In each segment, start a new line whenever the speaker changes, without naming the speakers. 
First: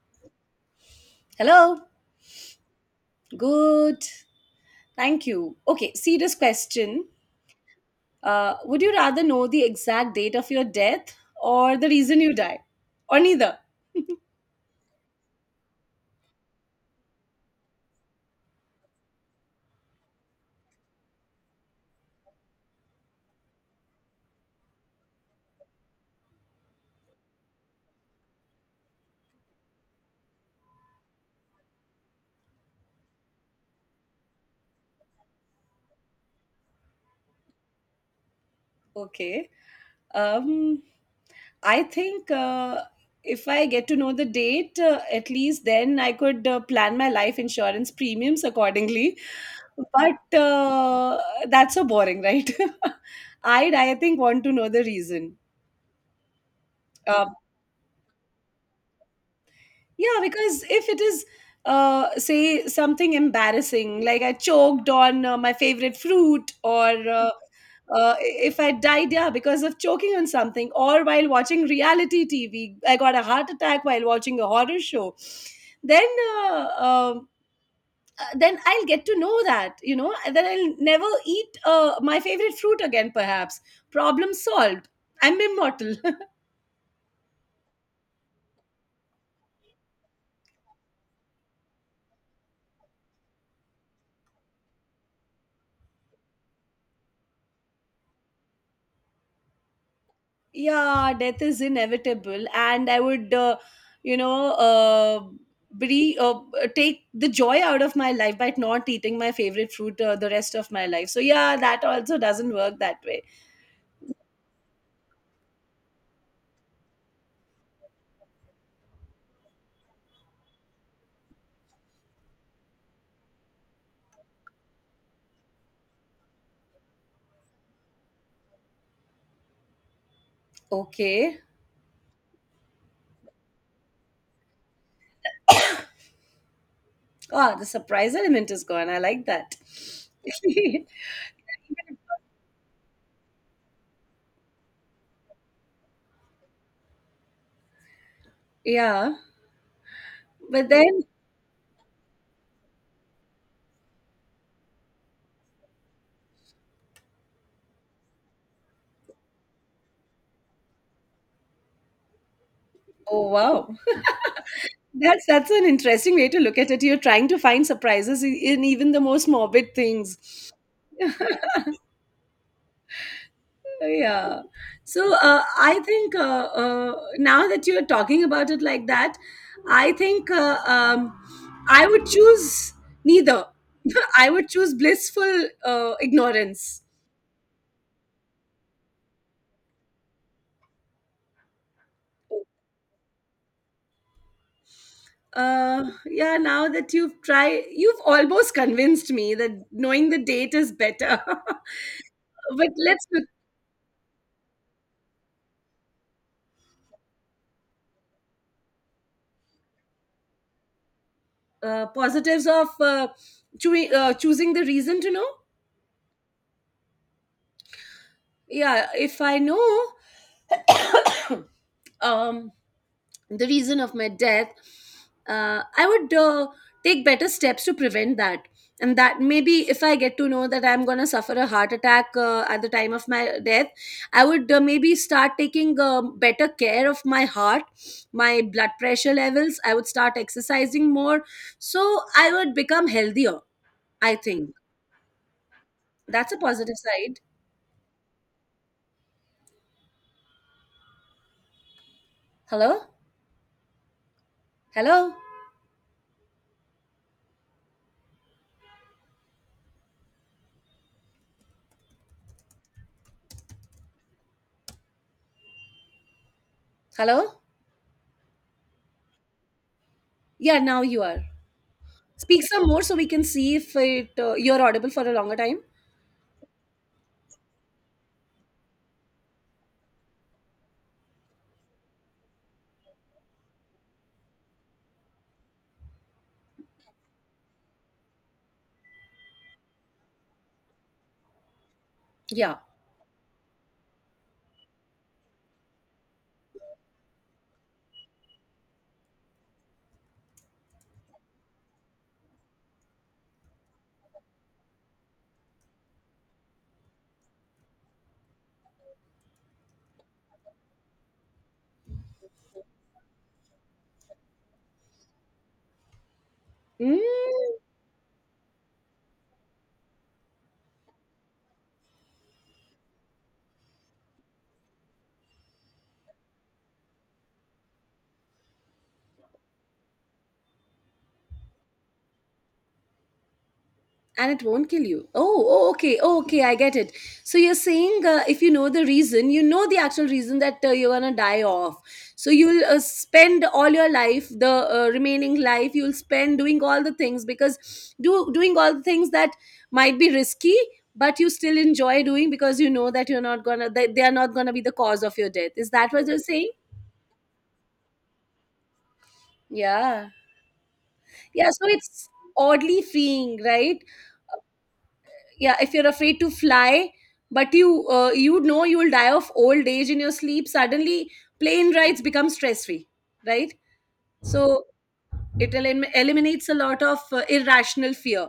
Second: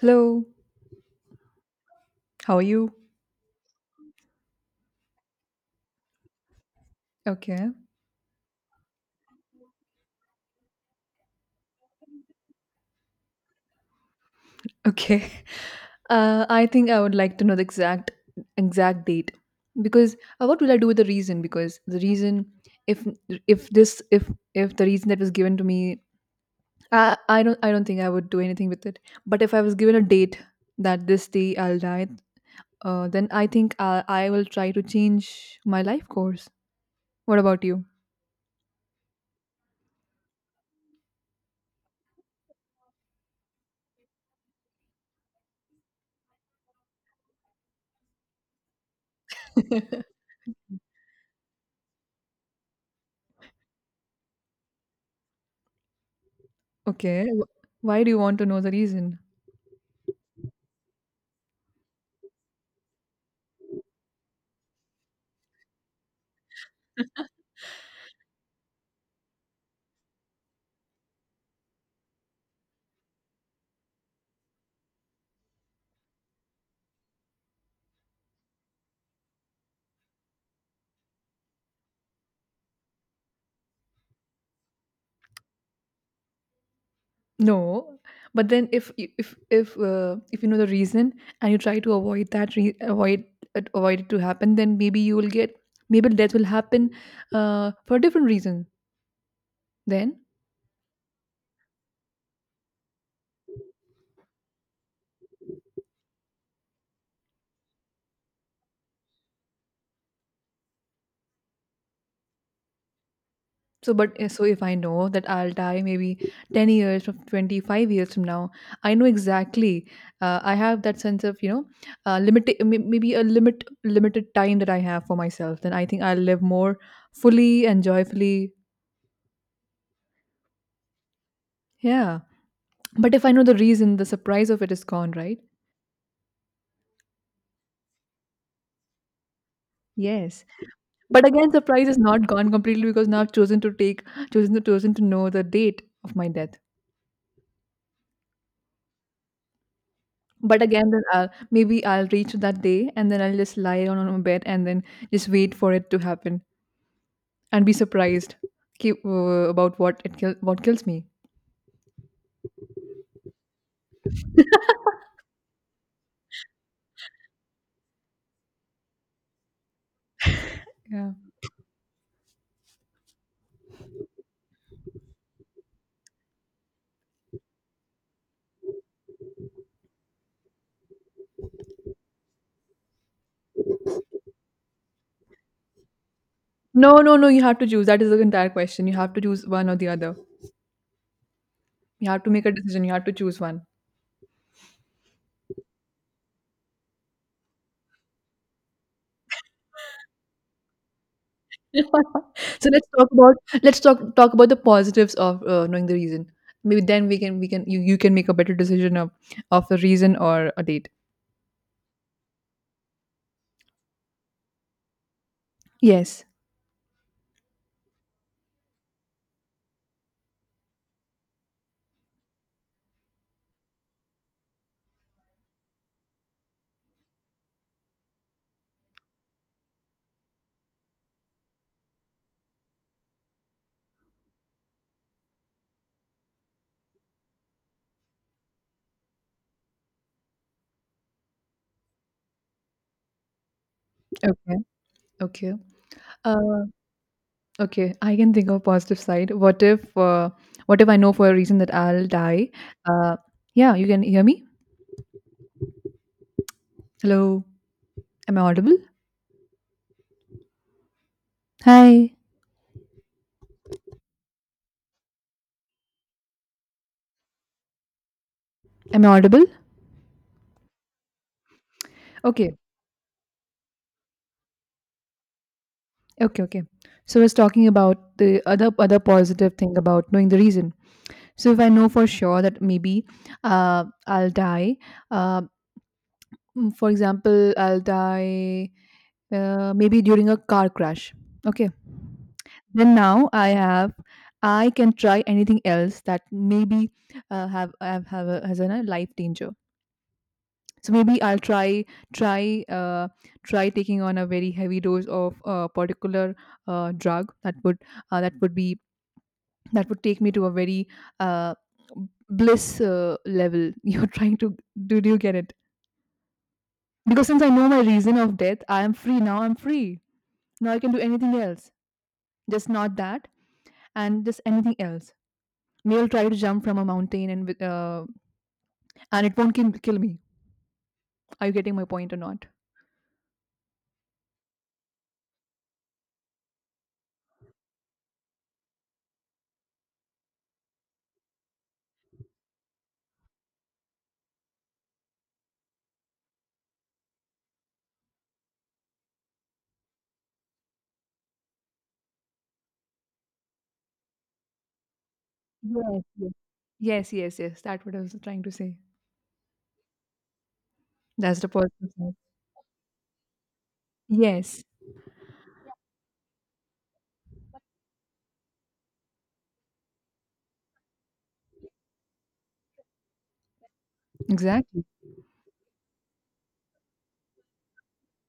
Hello,
Hello.
how are you?
Good. Thank you. Okay, serious question.
Okay,
Would you rather know the exact date of your death or the reason you die? Or neither?
okay. I think I would like to know the exact date because what will I do with the reason? Because the reason, if if this if the reason that was given to me, I don't think I would do anything with it. But if I was given a date that this day I'll die, then I think I will try to change my life course. What about you?
Okay. Um, I think, if I get to know the date, at least then I could plan my life insurance premiums accordingly. But that's so boring, right? Would I think, want to know the reason. Uh,
Okay, why do you want to know the reason?
Yeah, because if it is, say something embarrassing, like I choked on my favorite fruit, or if I died, yeah, because of choking on something, or while watching reality TV, I got a heart attack while watching a horror show. Then, uh, um, then I'll get to know that, and then I'll never eat my favorite fruit again. Perhaps problem solved. I'm immortal.
No, but then if you know the reason and you try to avoid avoid it to happen, then maybe you will get maybe death will happen for a different reason. Then
Yeah, death is inevitable, and I would, you know uh, bre- uh, take the joy out of my life by not eating my favorite fruit the rest of my life. So yeah, that also doesn't work that way.
so but so if I know that I'll die maybe 10 years or 25 years from now, I know exactly. I have that sense of, you know, maybe a limited time that I have for myself. Then I think I'll live more fully and joyfully.
Okay.
Yeah. But if I know the reason, the surprise of it is gone, right?
Oh, the surprise element is gone. I like that.
Yes. But again, surprise is not gone completely because now I've chosen to take, chosen to chosen to know the date of my death.
Yeah,
But
but
again,
then.
then I'll reach that day and then I'll just lie down on my bed and then just wait for it to happen and be surprised keep, uh, about what kills me.
Oh wow, that's an interesting way to look at it. You're trying to find surprises, in even the most morbid things.
Yeah.
Yeah. So I think, now that you're talking about it like that, I think, I would choose neither. I would choose blissful ignorance.
No, no, no. You have to choose. That is the entire question. You have to choose one or the other. You have to make a decision. You have to choose one.
Yeah, now that you've tried, you've almost convinced me that knowing the date is better. But
So let's
let's
talk
look.
about let's talk talk about the positives of knowing the reason. Maybe then you can make a better decision of a reason or a date.
Positives of choosing the reason to know.
Yes.
Yeah, if I know, um the reason of my death, I would take better steps to prevent that. And that, maybe if I get to know that I'm going to suffer a heart attack at the time of my death, I would, maybe start taking better care of my heart, my blood pressure levels. I would start exercising more, so I would become healthier, I think.
Okay. Okay.
That's a
Uh,
positive side.
okay. I can think of a positive side. What if I know for a reason that I'll die?
Hello.
Uh, yeah. You can hear me.
Hello.
Hello. Am I audible? Hi.
Hello.
Am I audible?
Yeah, now you are. Speak
Okay.
some more so we can see if it, you're audible for a longer time.
Okay. Okay. So I was talking about the other positive thing about knowing the reason. So if I know for sure that maybe I'll die, uh, for example, I'll die maybe during a car crash. Okay.
Yeah.
Then now I have I can try anything else that maybe has a life danger. So maybe I'll try try try taking on a very heavy dose of a particular drug that would be that would take me to a very uh, bliss level. You're trying to do you get it?
Mm.
Because since I know my reason of death I am free, now I'm free, now I can do anything else, just not that, and just anything else. Male Try to jump from a mountain and it won't kill me. Are you getting my point or not?
And it won't kill you. Oh, oh, okay, oh, okay, I get it. So you're saying, if you know the reason, you know the actual reason that you're gonna die off. So you'll spend all your life, the remaining life, you'll spend doing all the things, because do doing all the things that might be risky, but you still enjoy doing because you know that you're not gonna, they are not gonna be the cause of your death. Is that
yes
what you're
yes
saying?
yes yes yes that what I was trying to say.
Yeah.
That's the
Yeah. So
positive
it's
side.
oddly freeing, right?
Yes,
Yeah, if you're afraid to fly, but you you know you will die of old age in your sleep suddenly, plane rides become stress free, right? So
exactly.
it eliminates a lot of irrational fear.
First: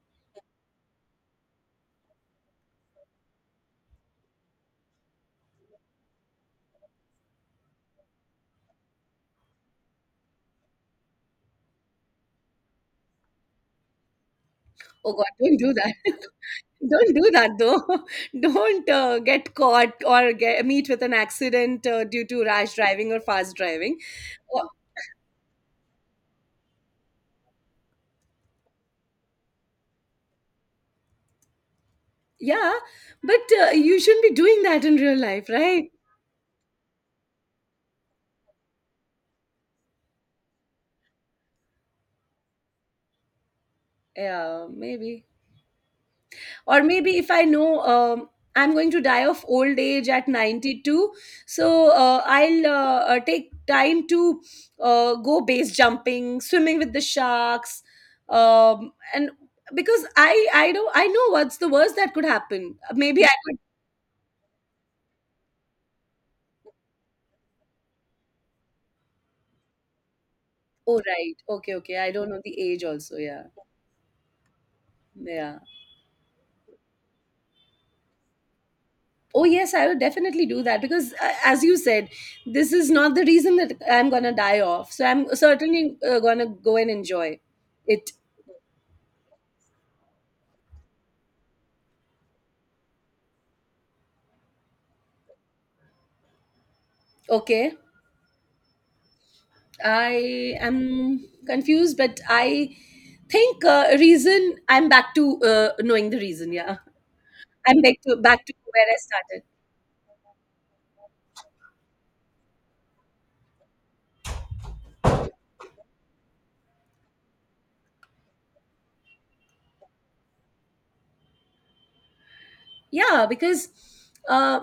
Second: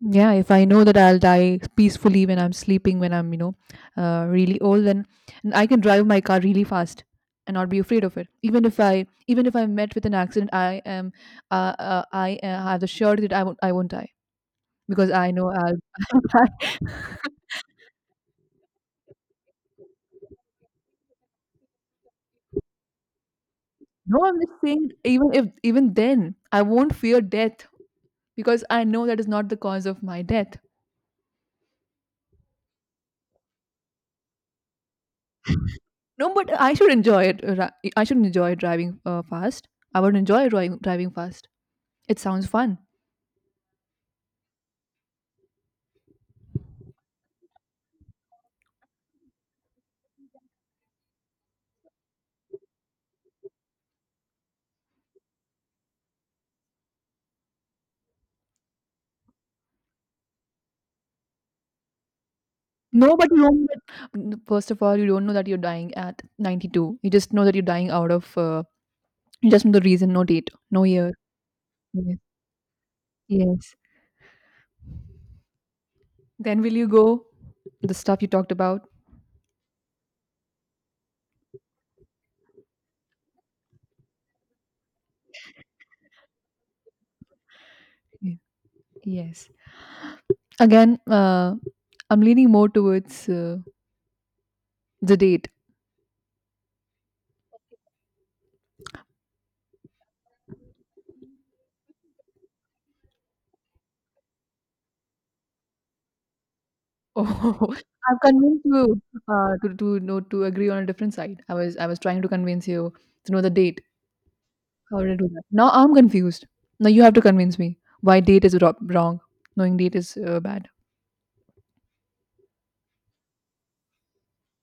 Yeah, if I know that I'll die peacefully when I'm sleeping, when I'm, you know, really old, then I can drive my car really fast and not be afraid of it. Even if I'm met with an accident, I am, I have the surety that I won't die because
Oh
I
god,
know
don't do that.
I'll.
Don't do that though. Don't get caught or get, meet with an accident due to rash driving or fast driving.
No, I'm just
Oh,
saying. Even if, even then, I won't fear death because I know that is not the cause of my death.
yeah, but you shouldn't be doing that in real life, right?
No, but I should enjoy it. I should enjoy driving fast. I would enjoy driving fast. It sounds fun.
Yeah, maybe. Or maybe if I know, um, I'm going to die of old age at 92. So I'll, take time to go base jumping, swimming with the sharks, and because I don't, I know what's the worst that could happen.
No,
Maybe
but
I
you
could.
don't. But first of all, you don't know that you're dying at 92. You just know that you're dying out of. You just know the reason, no date, no
Oh
year.
right. Okay, okay, I
Yes,
don't know the age also, yeah.
yes.
Yeah.
Then will you go? The stuff you talked about.
Oh yes, I would definitely do that, because as you said, this is not the reason that I'm gonna die off, so I'm certainly gonna go and enjoy it.
Ye- Yes. Again, I'm leaning more towards the date.
Okay, I am confused, but I think, reason, I'm back to, knowing the reason. Yeah,
Oh,
I'm back to
I've
back to
convinced
where I
you
started.
to know to agree on a different side. I was trying to convince you to know the date. How did I do that? Now I'm confused. Now you have to convince me why date is wrong. Knowing date is bad.
Yeah, because uh,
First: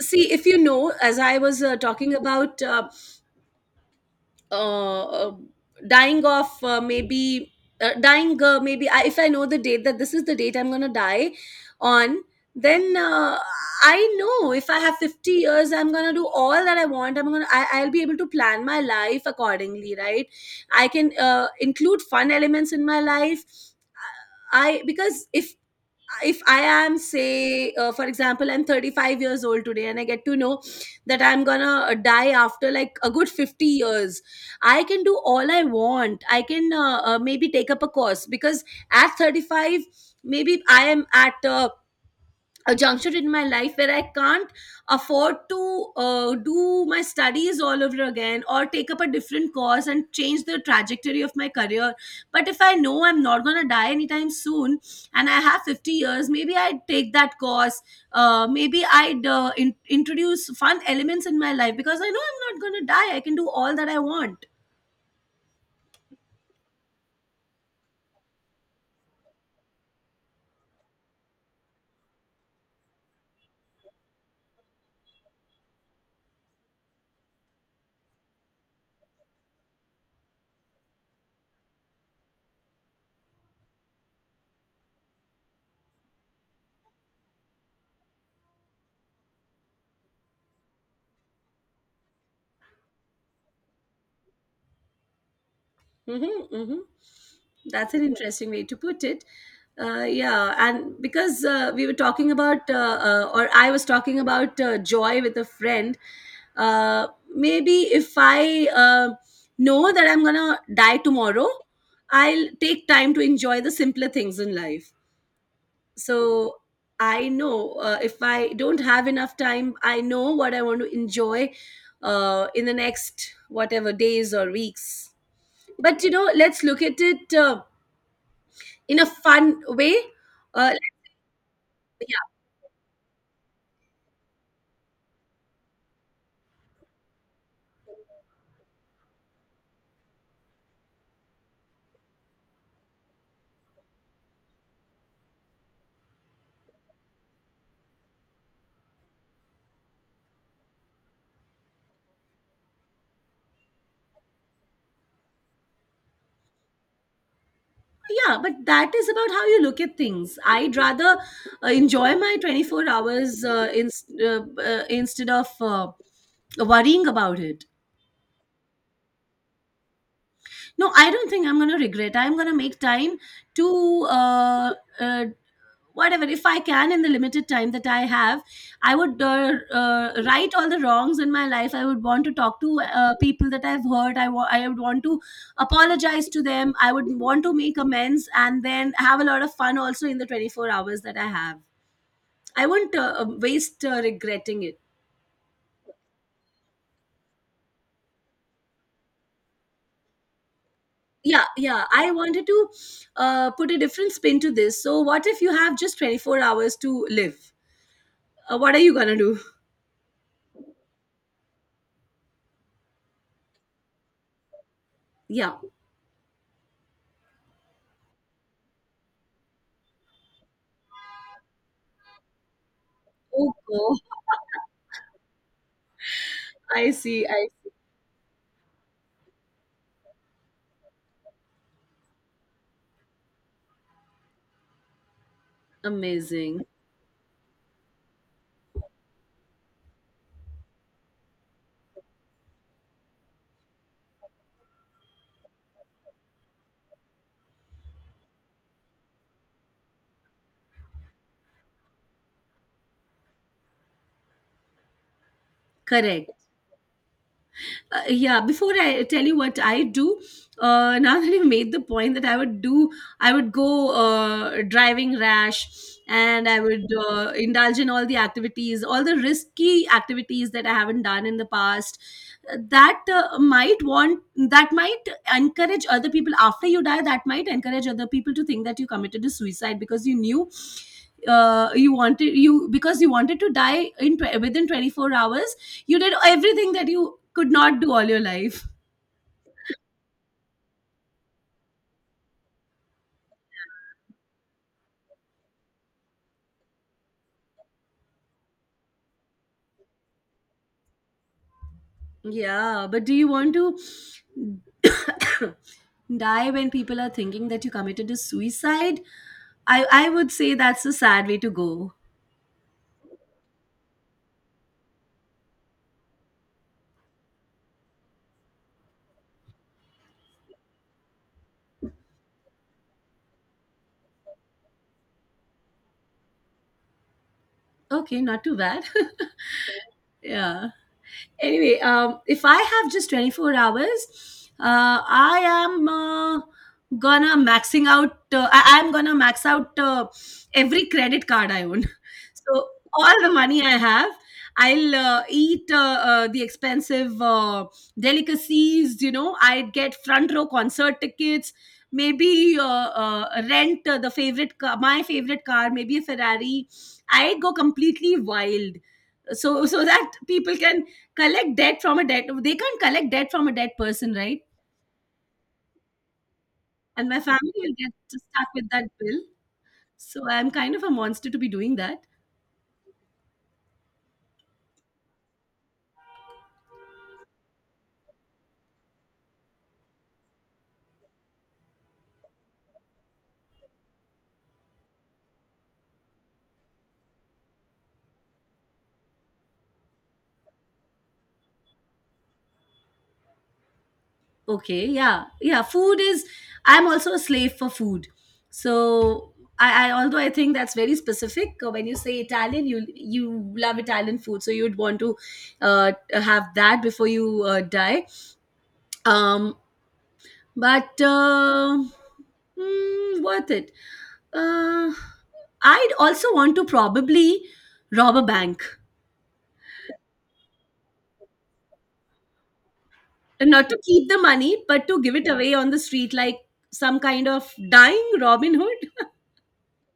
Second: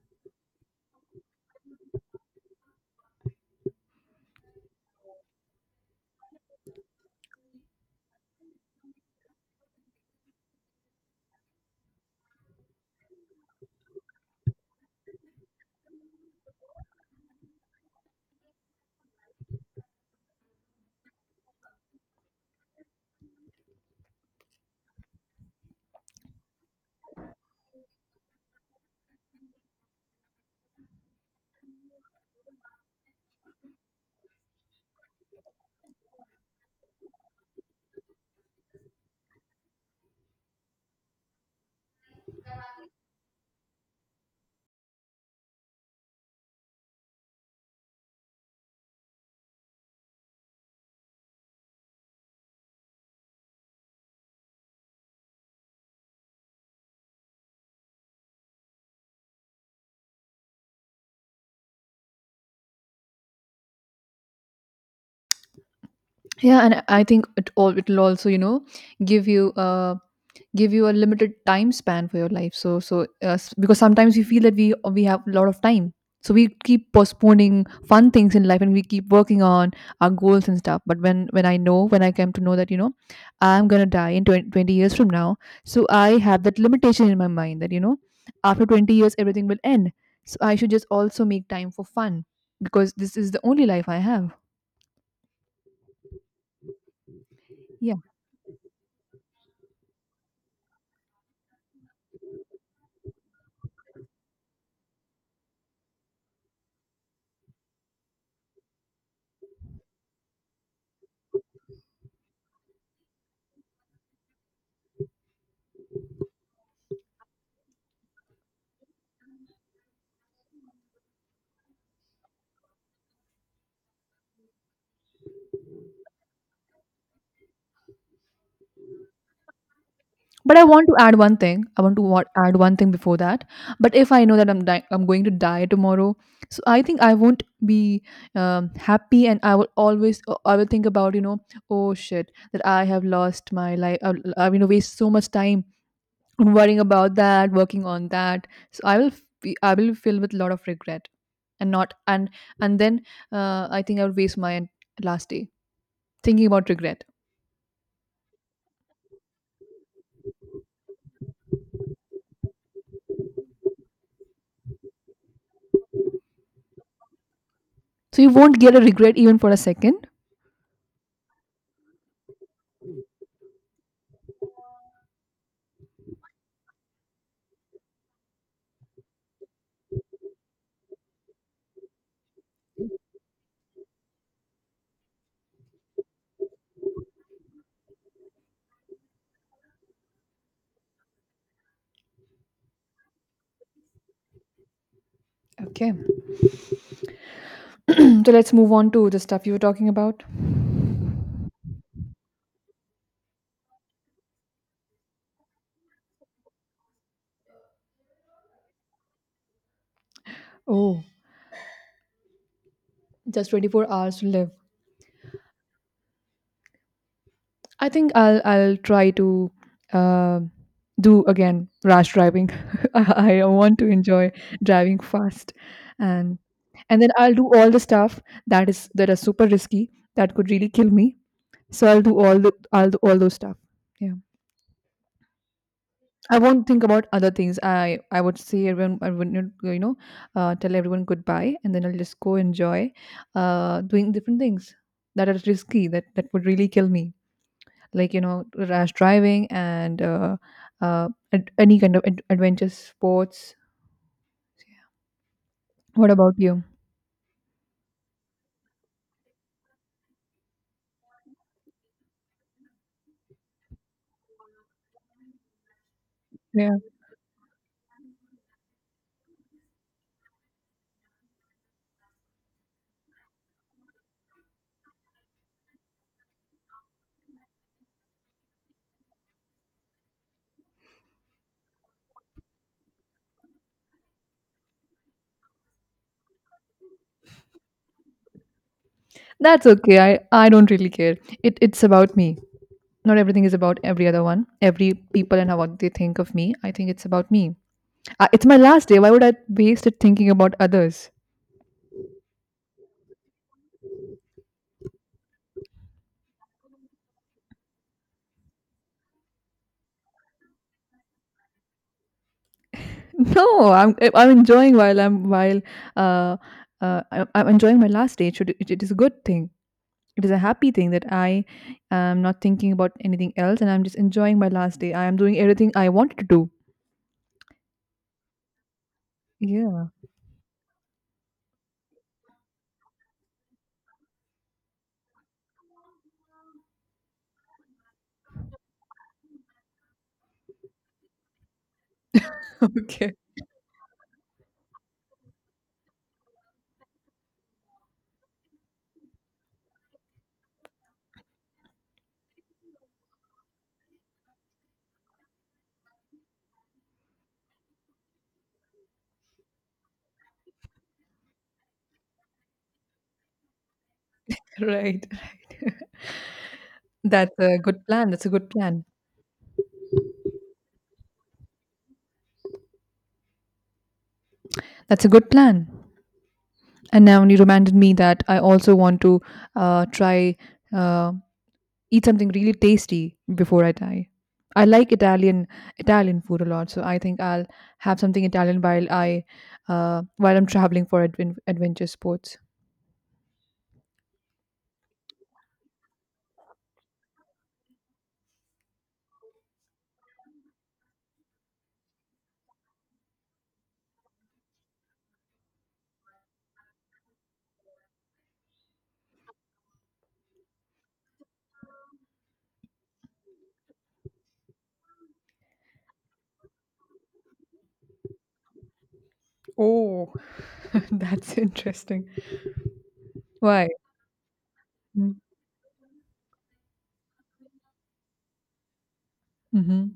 see, if you know, as I was talking about, uh, uh, dying of, maybe dying, maybe, if I know the date that this is the date I'm going to die on, then I know if I have 50 years, I'm going to do all that I want. I'm going to, I'll be able to plan my life accordingly, right? I can include fun elements in my life, I because if I am, say, for example, I'm 35 years old today and I get to know that I'm gonna die after like a good 50 years, I can do all I want. I can maybe take up a course, because at 35, maybe I am at a juncture in my life where I can't afford to do my studies all over again or take up a different course and change the trajectory of my career. But if I know I'm not going to die anytime soon and I have 50 years, maybe I'd take that course. Maybe I'd introduce fun elements in my life because I know I'm not going to die. I can do all that I want.
Yeah, and I think it all it'll also, you know, give you a limited time span for your life. Because sometimes we feel that we have a lot of time, so we keep postponing fun things in life and we keep working on our goals and stuff. But when I came to know that, you know, I'm going to die in 20 20 years from now, so I have that limitation in my mind that, you know, after 20 years everything will end, so I should just also make time for fun because this is the only life I have.
Mm-hmm, mm-hmm. That's an interesting way to put it. Yeah, and because we were talking about, or I was talking about joy with a friend, uh, maybe if I know that I'm gonna die tomorrow, I'll take time to enjoy the simpler things in life. So I know, if I don't have enough time, I know what I want to enjoy in the next whatever days or weeks. But you know, let's look at it in a fun way.
But I
uh,
want to add one thing. I want to wa-
yeah,
add one thing before that. But if I know that I'm going to die tomorrow, so I think I won't be happy, and I will always, I will think about, you know, oh shit, that I have lost my life. I've, you know, waste so much time worrying about that, working on that. So I will feel with a lot of regret, and not, and then I think I would waste my last day thinking about regret.
yeah but that is about how you look at things. I'd rather enjoy my 24 hours, instead of worrying about it.
So you won't get a regret even for a second.
No, I don't think I'm going to regret. I'm going to make time to, uh, whatever if I can. In the limited time that I have, I would, right all the wrongs in my life. I would want to talk to people that I've hurt. I would want to apologize to them. I would want to make amends and then have a lot of fun also in the 24 hours that I have. I wouldn't waste regretting it.
Okay. So let's move on to the stuff you were talking about.
Yeah, yeah, I wanted to put a different spin to this. So what if you have just 24 hours to live? What are you gonna do?
Oh, just 24 hours to live.
Yeah.
I think I'll try to uh, do again rash driving. I
Oh.
want to
Oh.
enjoy driving fast, and
I
and then
see,
I'll
I.
do all the stuff that are super risky that could really kill me. So I'll do all those stuff. Yeah. I
Amazing.
won't think about other things. I would say everyone I wouldn't, you know, tell everyone goodbye and then I'll just go enjoy doing different things that are risky that would really kill me. Like, you know, rash driving and uh, any kind of adventure sports. What
Correct.
about you?
Yeah, before I tell you what I do, now that you made the point that I would do, I would go driving rash, and I
Yeah,
would indulge in all the activities, all the risky activities that I haven't done in the past. That might want, that might encourage other people after you die, that might encourage other people to think that you committed a suicide because you knew you wanted, because you wanted to die in within 24 hours. You did everything that you could not do all your life.
that's okay. I don't really care. It's about me. Not everything is about every other one, every people and how what they think of me. I think it's about me. It's my last day. Why would I waste it thinking about others?
Yeah, but do you want to die when people are thinking that you committed a suicide? I would say that's a sad way to go.
No, I'm enjoying while uh, I'm enjoying my last day. It is a good thing. It is a happy thing that I am not thinking about anything else, and I'm just enjoying my last day. I am doing everything I wanted to do.
Okay, not too bad.
Yeah,
Yeah. Anyway, if I have just 24 hours, I am, gonna maxing out I am gonna max out every credit card I own. So all the money I have, I'll eat the expensive delicacies, you know, I'd get front row concert tickets. Maybe rent the favorite car, my favorite car, maybe a Ferrari. I'd go completely wild, so that people can collect debt from a debt, they can't collect debt from a dead person, right?
right, right.
And my
That's
family
a
will
good
get
plan. That's a
stuck
good
with that
plan.
bill. So I'm kind of a monster to be doing that.
That's a good plan. And now you reminded me that I also want to try. Uh, eat something really tasty before I die. I like Italian food a lot, so I think I'll have something Italian while I while I'm traveling for adventure sports.
Okay, yeah, yeah, food is. I'm also a slave for food. So I although I think that's very specific, when you say Italian, you love Italian food, so you'd want to have that before you die. um but worth it. Uh, I'd also want to probably rob a bank,
Oh, that's interesting.
and not
Why?
to keep the money, but to give it away on the street, like some kind of dying Robin Hood.
Mm-hmm.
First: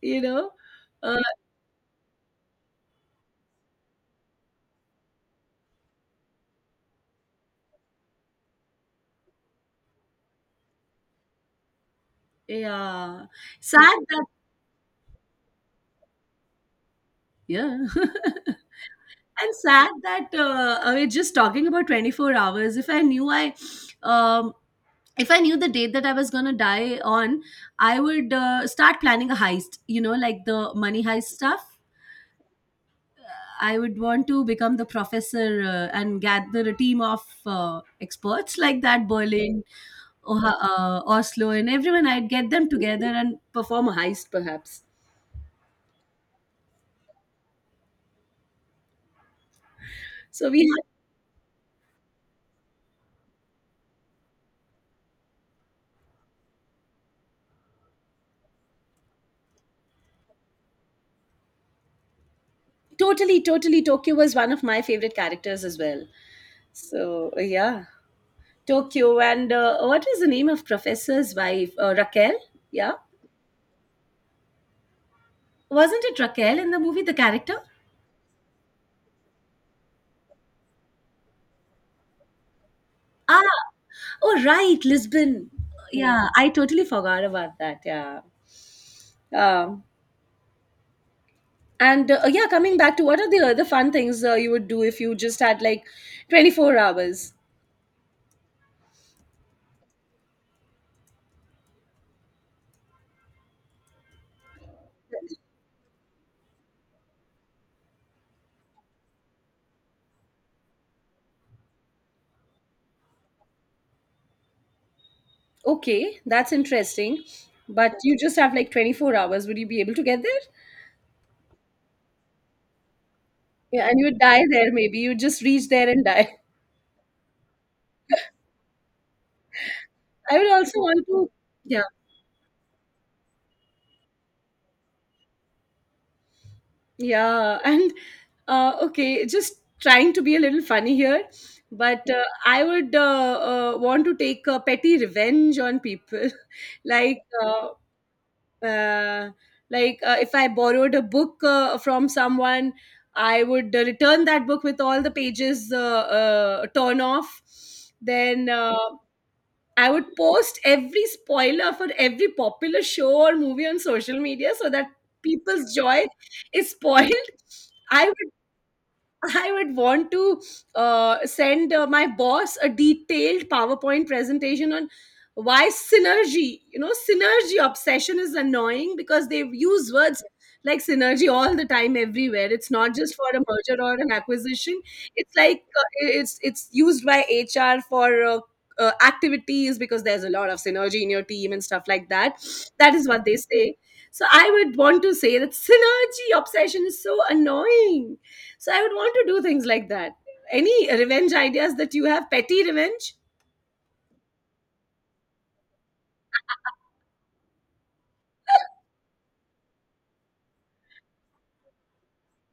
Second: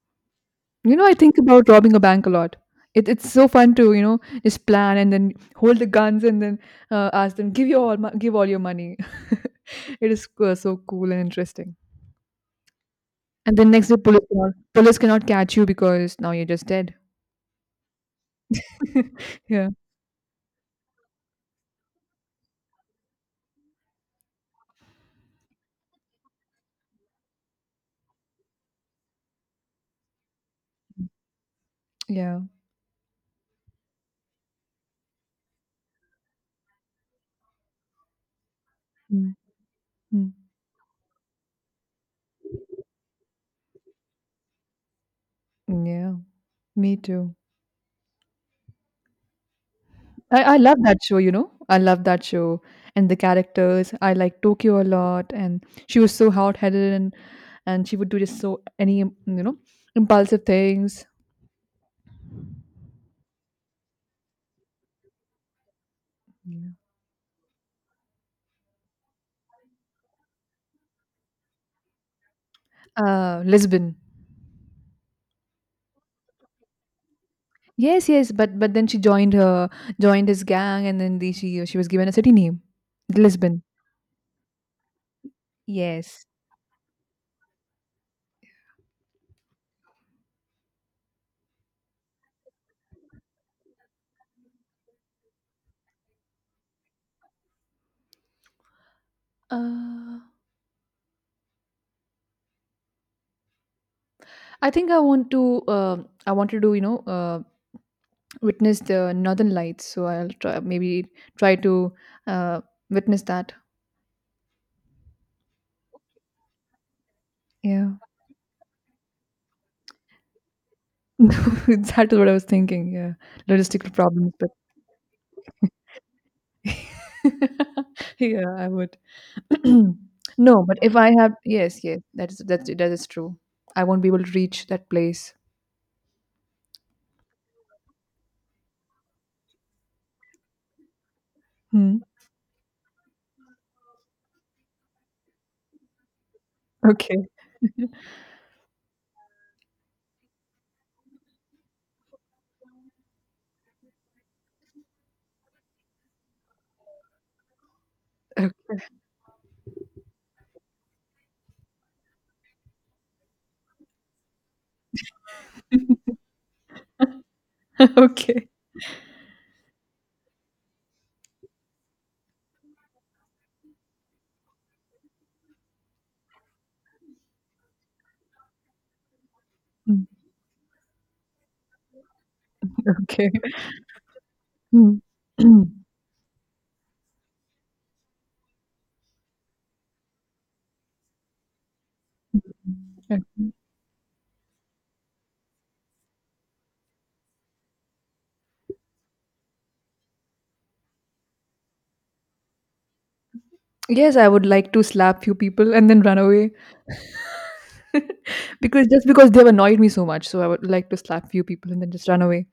You know,
You know, I
uh,
think about robbing a bank a lot. It's so fun to, you know, just plan and then hold the guns and then ask them give you give all your money. It is so cool and interesting.
yeah.
And then next day,
Sad that,
police cannot catch you because now you're just dead.
yeah. And
Yeah,
sad that we're just talking about 24 hours. Um, if I knew the date that I was going to die on, I would start planning a heist, you know, like the money heist stuff.
yeah.
I would want to become the professor, and gather a team of experts like that,
Mm,
Berlin,
mm.
Oslo, and everyone. I'd get them together and perform a heist, perhaps.
Yeah, me too.
So
I
we
love
had
that show, you know. I love that show and the characters. I like Tokyo a lot and she was so hard-headed and she would do just you know, impulsive things.
totally, totally. Tokyo was one of my favorite characters as well.
Yeah.
So, yeah. Tokyo and what was the name of professor's wife? Raquel? Yeah.
Lisbon.
Wasn't it Raquel in the movie, the character?
Yes, yes, but then she joined her joined his gang and then she was given a city name,
Ah,
Lisbon.
oh right, Lisbon.
Yes.
Yeah, I totally forgot about that. Yeah. Um, and yeah, coming back to what are the other fun things you would do if you just had like 24 hours?
Uh, I think I want to. I wanted to, you know, witness the northern lights, so I'll try maybe try to uh, witness that.
Okay, that's interesting.
Yeah.
But you just have like 24 hours. Would you be able to get there?
That is what I was thinking. Yeah,
Yeah,
logistical
and you would
problems,
die
but
there maybe. You just reach there and die.
yeah, I would
I would
no but
also
if
want
I
to,
have
yeah.
yes, yes, that is that is true. I won't be able to reach that place.
Yeah, and okay, just trying to be a little funny here,
Hmm.
but I would want to take petty revenge on people. Like,
Okay.
uh, uh, like if I borrowed a book from someone, I would return that book with all the pages torn off. Then I would post every spoiler for every popular show or movie on social media so that people's joy is spoiled. I would
Okay.
I would want to send my boss a detailed PowerPoint presentation on why synergy, you know, synergy obsession is annoying because they use
Hmm.
words like synergy all the time everywhere. It's not just for
Okay.
a merger or an acquisition.
Hmm.
It's like uh, it's it's used by HR for activities because there's a lot of synergy in your team and stuff like that. That is what they say. So I would want to say that synergy obsession is so annoying, so I would want to do things like that. Any revenge ideas that you have? Petty revenge?
Yes, I would like to slap few people and then run away. Because just because they've annoyed me so much, so I would like to slap few people and then just run away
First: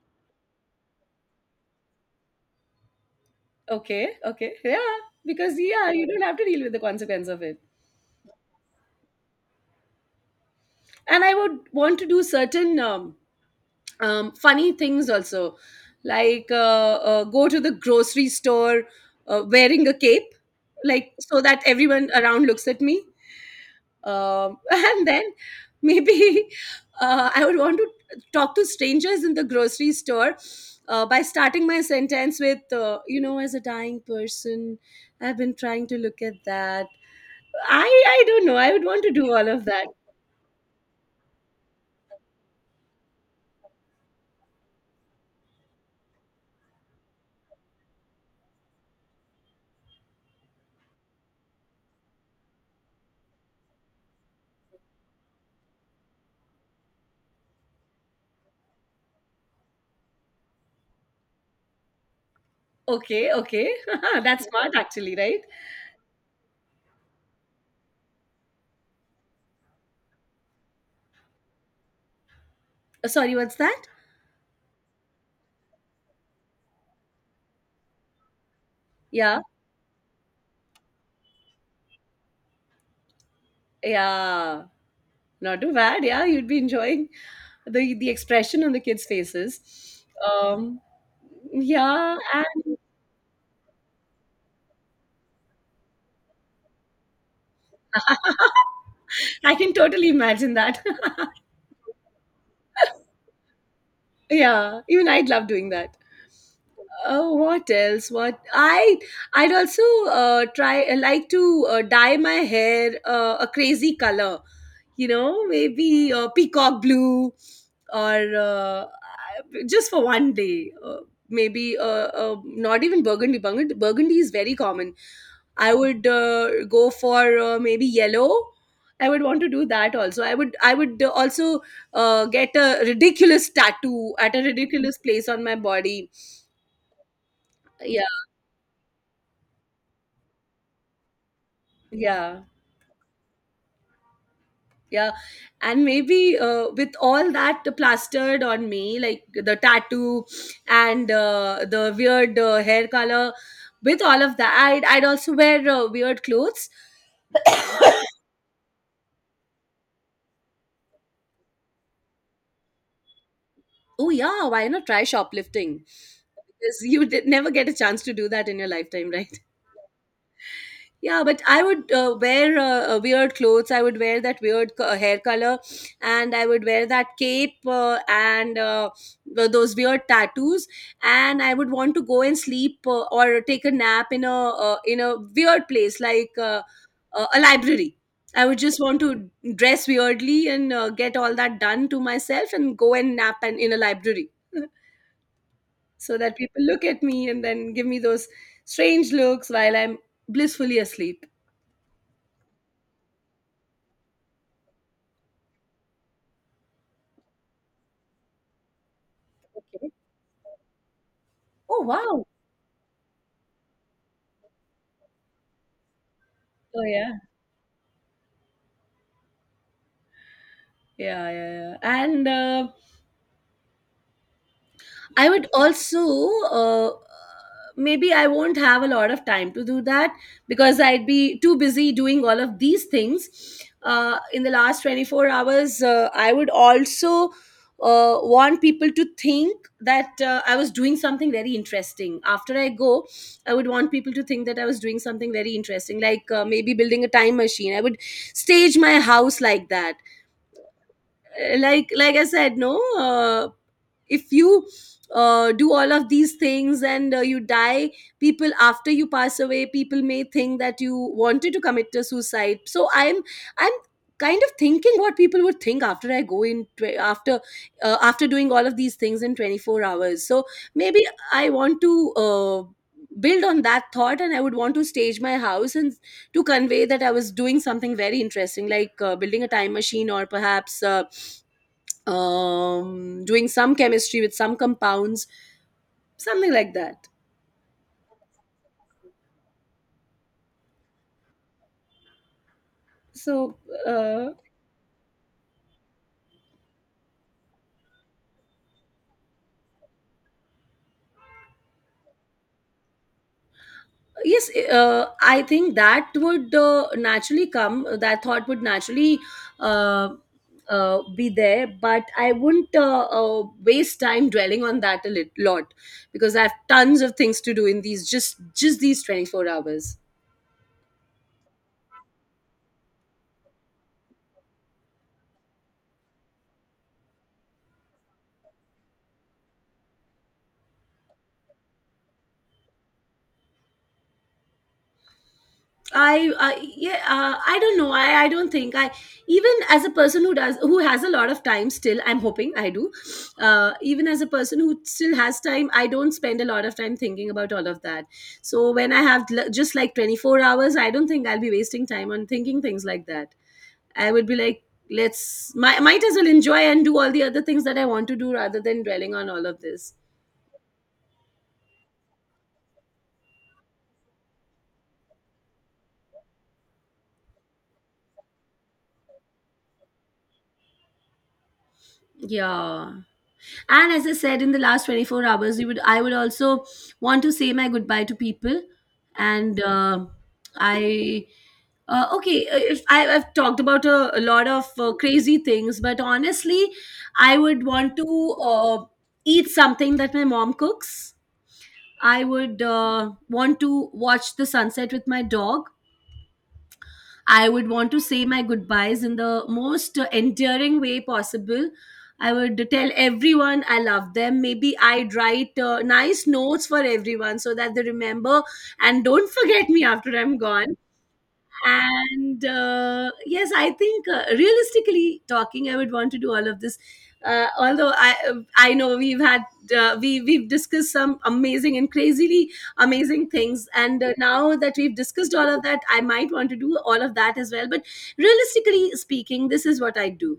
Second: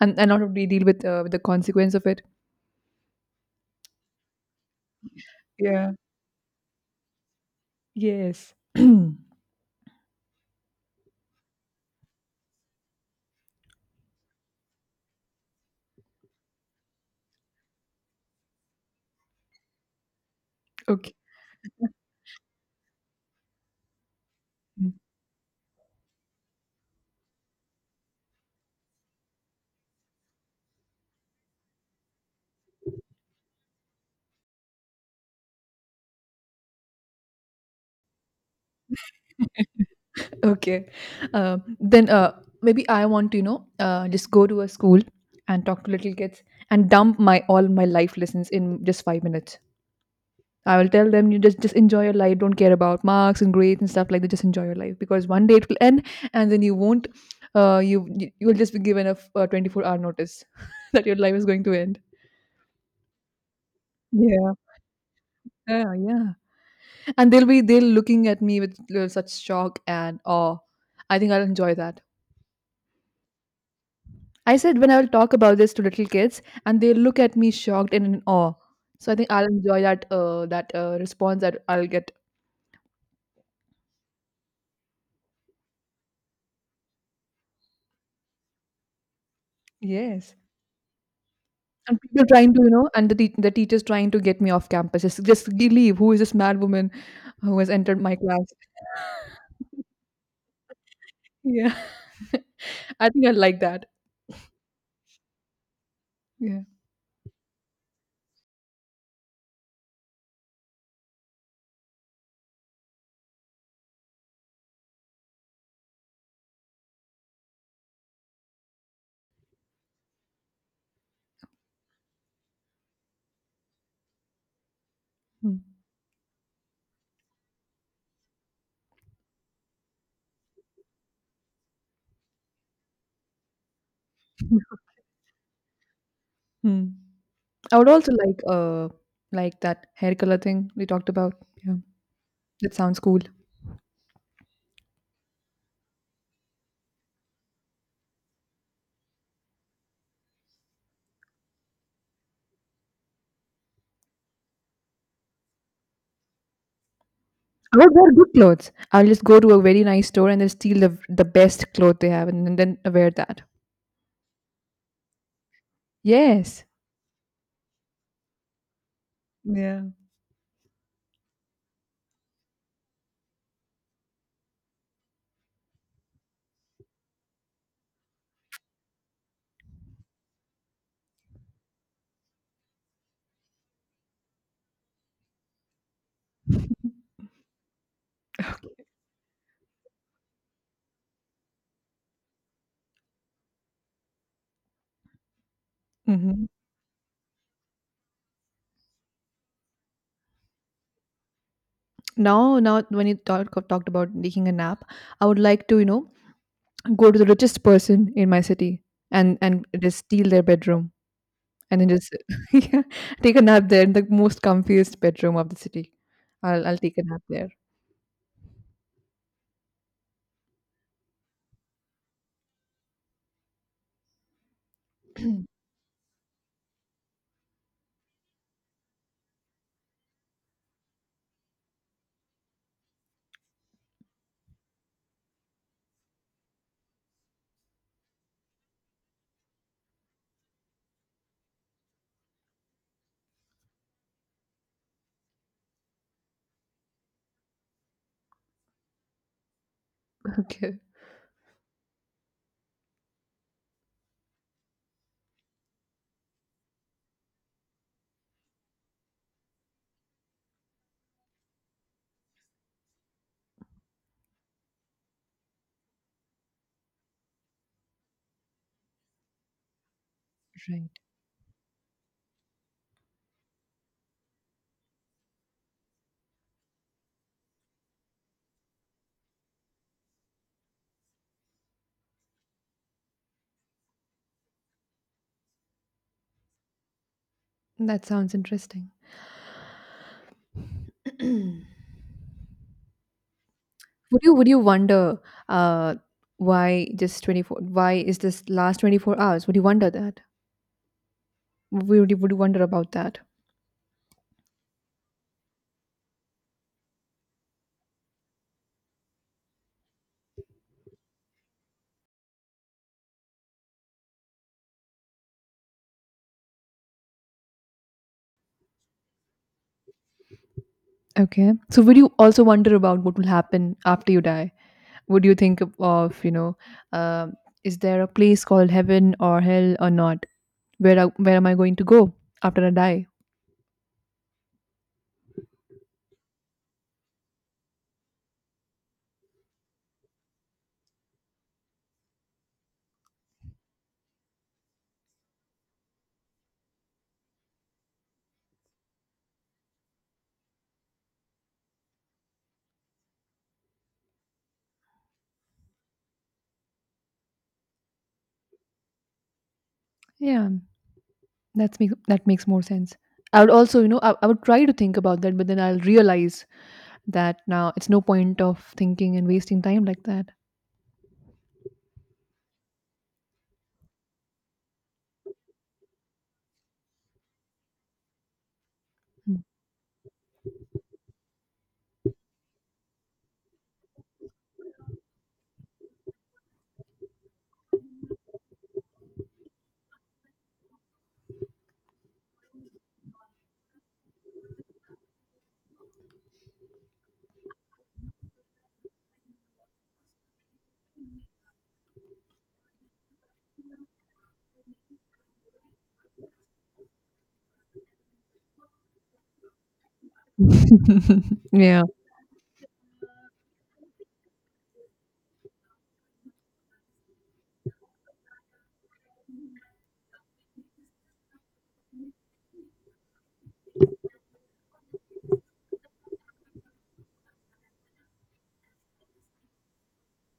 and not really deal with the consequence of it.
Okay, okay, yeah. Because yeah,
Yeah.
you don't have to deal with the consequence of it.
Yes. Okay.
And I would want to do certain funny things also, like go to the grocery store wearing a cape, like so that everyone around looks at me.
Mm.
And then maybe I would want to talk to strangers in the grocery store by starting my sentence with, you know, as a dying person, I've been trying to look at that. I don't know. I would want to do all of that.
Okay. Then maybe I want to just go to a school and talk to little kids and dump my all my life lessons in just 5 minutes. I will tell them you just enjoy your life. Don't care about marks and grades and stuff like that. Just enjoy your life because one day it will end, and then you won't. You will just be given a 24-hour notice that your life is going to end.
Okay, okay, that's
Yeah,
smart actually, right?
yeah, yeah. And they'll be they'll looking at me with such shock and awe. I think I'll enjoy that.
Sorry, what's that?
I said when I will talk about this to little kids, and they look at me shocked and in awe. So I think
Yeah,
I'll enjoy that response that I'll get.
yeah, not too bad. Yeah, you'd be enjoying the expression on the kids' faces.
Yes.
Um,
And
yeah,
people trying to, you
and
know, and the tea the teachers trying to get me off campus. Just g leave. Who is this mad woman who has entered my class?
I can totally imagine that.
Yeah, I think I like that.
Yeah, even I'd love doing that.
Yeah.
Oh, what else? What I I'd also try like to dye my hair a crazy color. You know, maybe peacock blue or just for one day. Maybe Not even burgundy. Burgundy is very common.
Mm.
I would go for maybe yellow. I would want to do that also. I would also get a ridiculous tattoo at a ridiculous place on my body.
Hmm. I would
Yeah,
also like that hair color thing we talked about. Yeah,
yeah.
that sounds cool.
Yeah, and maybe with all that plastered on me like the tattoo and the weird hair color, with all of that I'd also wear weird clothes.
I would wear good clothes. I'll just go to a very nice store and then steal the best cloth they have and then wear that.
Oh yeah, why not try shoplifting?
Yes.
Because you did never get a chance to do that in your lifetime, right?
Yeah.
Yeah, but I would wear weird clothes. I would wear that hair color, and I would wear that cape and those weird tattoos. And I would want to go and sleep or take a nap in a, in a weird place like a library. I would just want to dress weirdly and get all that done to myself and go and nap and in a library, so that
Mhm.
people look at me and then give me those strange looks while I'm blissfully asleep.
Now when you talked about taking a nap, I would like to, you know, go to the richest person in my city and just steal their bedroom and
Oh
then just
wow!
yeah, take a nap there in the most comfiest bedroom of the city. i'll
Oh
i'll take a
yeah,
nap there.
yeah, yeah, yeah. And I would also uh, maybe I won't have a lot of time to do that because I'd be too busy doing all of these things. In the last 24 hours, I would also want people to think that I was doing something very interesting. After I go, I would want people to think that I was doing something very interesting, like maybe building a time machine. I would stage my house like that,
Okay.
like I said. No if you do all of these things and you die, people, after you pass away, people may think that you wanted to commit a suicide, so I'm kind of thinking what people would think after I go in tw- after after doing all of these things in 24 hours. So
Right,
maybe I want to build on that thought, and I would want to stage my house and to convey that I was doing something very interesting, like building a time machine or perhaps doing some chemistry with some compounds, something like that.
that sounds interesting.
So,
would
uh,
you would you wonder uh why is this last 24 hours, would you wonder that? Would you wonder about that?
yes, I think that would naturally come, that thought would naturally uh, be there, but I wouldn't waste time dwelling on that a lot because I have tons of things to do in these just these 24 hours.
Okay, so would you also wonder about what will happen after you die? Would you think of, you know, um is there a place called heaven or hell or not? Where am I going to go after I die?
I yeah, I don't know. I don't think I, even as a person who does, who has a lot of time, still I'm hoping I do, even as a person who still has time I don't spend a lot of time thinking about all of that. So when I have just like 24 hours I don't think I'll be wasting time on thinking things like that. I would be like, let's might as well enjoy and do all the other things that I want to do rather than dwelling on all of this.
Yeah, that makes more sense. I would also, you know, I would try to think about that, but then I'll realize that now it's no point of thinking and wasting time like that.
Yeah. And as I said, in the last 24 hours, we would I would also want to say my goodbye to people.
Mm.
And I, okay, if I've talked about a lot of crazy things, but honestly, I would want to eat something that my mom cooks. I would want to watch the sunset with my dog. I would want to say my goodbyes in the most endearing way possible. I would tell everyone I love them. Maybe I'd write nice notes for everyone so that they remember and don't forget me after I'm gone.
Yeah,
And yes, I think realistically talking, I would want to do all of this. Although I know we've had, uh, we've discussed some amazing and crazily amazing things, and now that we've discussed all of that I might want to do all of that as well, but realistically speaking, this is what I do.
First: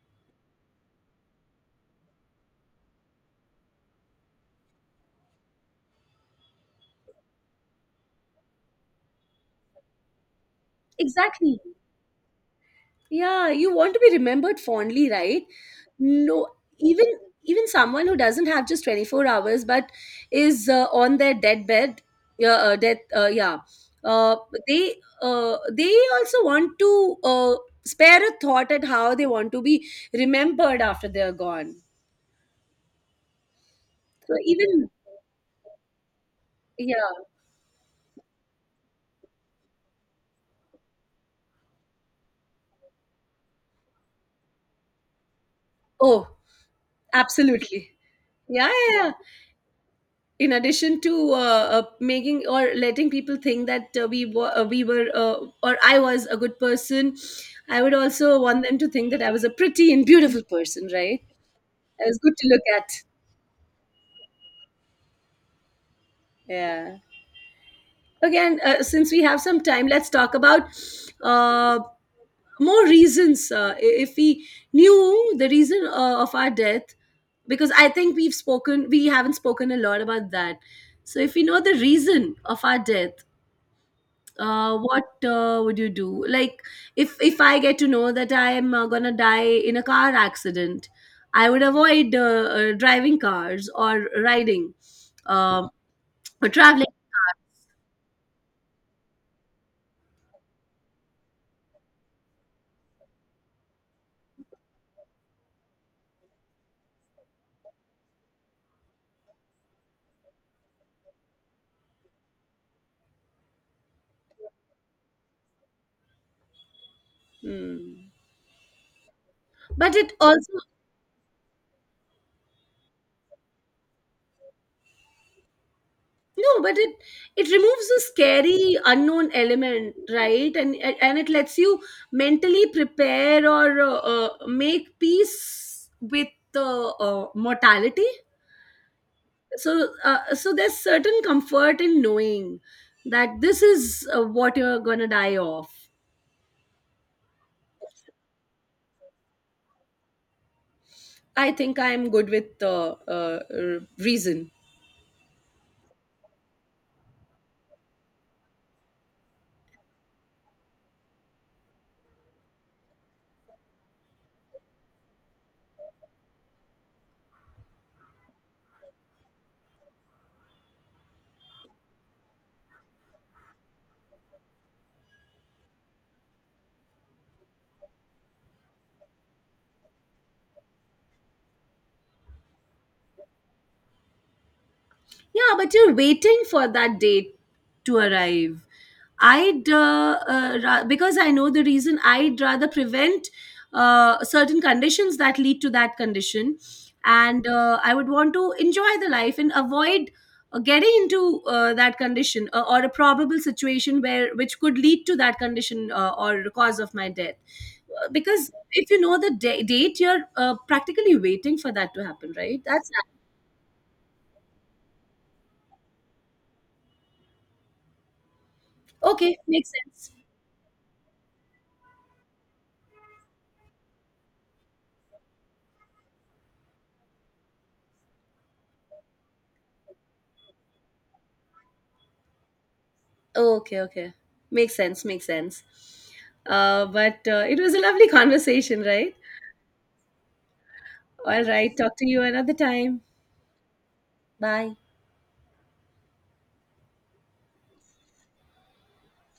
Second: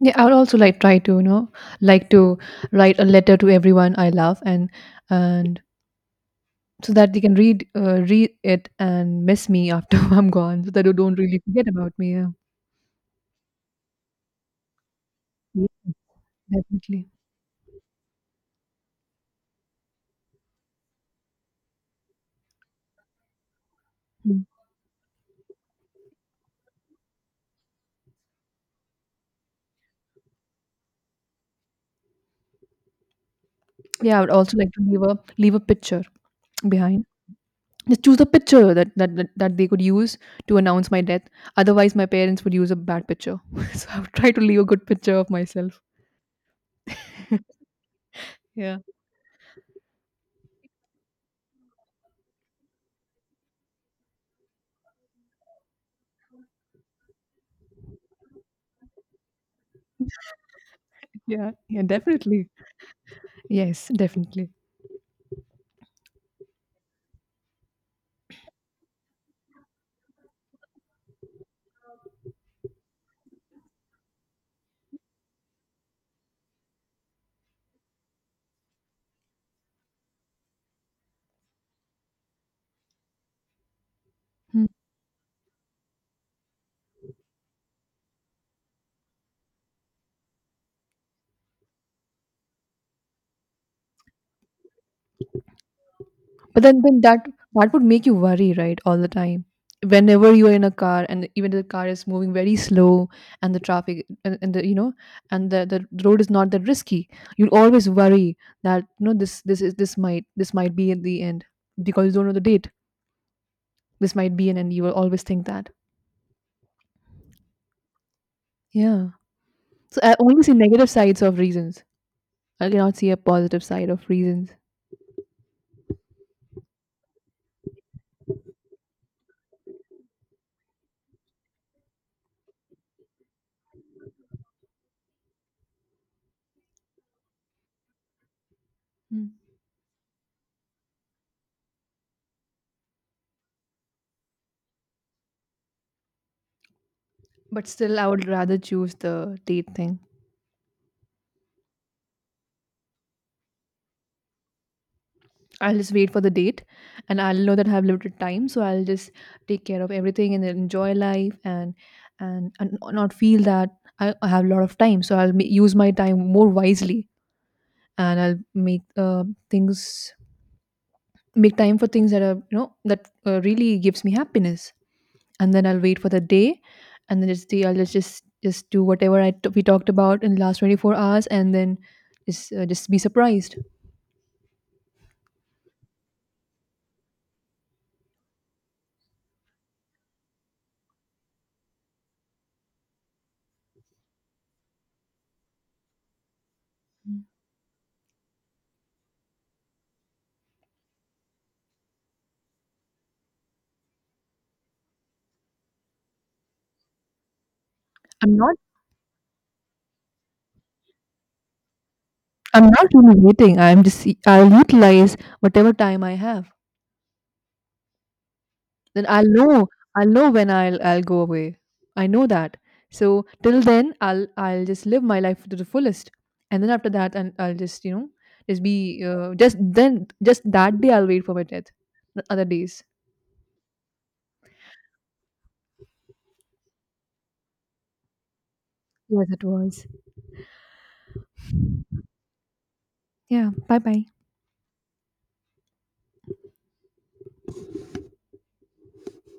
yeah. I would also like try to, you know, like to write a letter to everyone I love and and so that they can read read it and miss me after I'm gone, so that you don't really
Exactly.
forget about me. Yeah,
Yeah, you want to be remembered fondly, right?
yeah,
No, even,
definitely.
even someone who doesn't have just 24 hours but is on their deathbed, yeah, uh,
Mm.
they they also want to spare a thought at how they want to be remembered after they are gone.
Yeah, I would
So
also like to
even
leave a picture behind.
yeah,
Just choose a picture that they could use to announce my death. Otherwise, my parents would use a bad picture. So I would try to leave a good picture of myself.
oh, absolutely, yeah,
Yeah,
yeah, yeah. In addition to making or letting people think that we were or I was a good person, I would also want them to think that I was a pretty and beautiful person, right?
yeah, yeah,
I was good to
definitely.
look at.
Yes, definitely.
Yeah. Again, since we have some time, let's talk about uh, more reasons. If we knew the reason of our death, because I think we've spoken, we haven't spoken a lot about that. So if we know the reason of our death,
Hmm.
what would you do? Like, if I get to know that I am gonna die in a car accident, I would avoid driving cars or riding um or
But then,
traveling.
then that that would make you worry, right, all the time. Whenever you are in a car, and even the car is moving very slow, and the traffic, and the, you know, and the road is not that risky, you'll always worry that, you know, this might be at the end because you don't know the date. This might be an end. You will always think that.
Hmm.
Yeah.
But
So
it
I only
also
see negative sides of reasons. I cannot see a positive side of reasons.
no, but it removes a scary unknown element, right? And it lets you mentally prepare or make peace with the mortality.
Mm.
So so there's certain comfort in knowing that this is what you're gonna die of.
But still, I would rather choose the date thing.
I think I'm good with reason.
I'll just wait for the date and I'll know that I have limited time. So I'll just take care of everything and then enjoy life and and not feel that I have a lot of time. So I'll use my time more wisely and I'll make things make time for things that are, you know, that really gives me happiness. And then I'll wait for the day and then just the I'll just do whatever we talked about in the last 24 hours and then just be surprised.
Yeah, but you're waiting for that date to arrive. I'd because I know the reason. I'd rather prevent certain conditions that lead to that condition,
Mm.
and I would want to enjoy the life and avoid getting into that condition or a probable situation where which could lead to that condition or the cause of my death.
I'm
Because
not
if you know the date, you're practically waiting for that to happen, right?
I'm not
That's
really waiting, I'm just, I'll utilize whatever time I have. Then I'll
okay.
know,
Makes
I'll
sense.
know when I'll go away. I know that. So till then, I'll just live my life to the fullest, and then after that, and I'll just, you know, just be just that day I'll wait for my death. The other days.
Oh, okay, okay. Makes sense, makes sense. But it was a lovely conversation, right?
Yes, it was.
All right, talk to you another time.
Yeah. Bye bye.
Bye.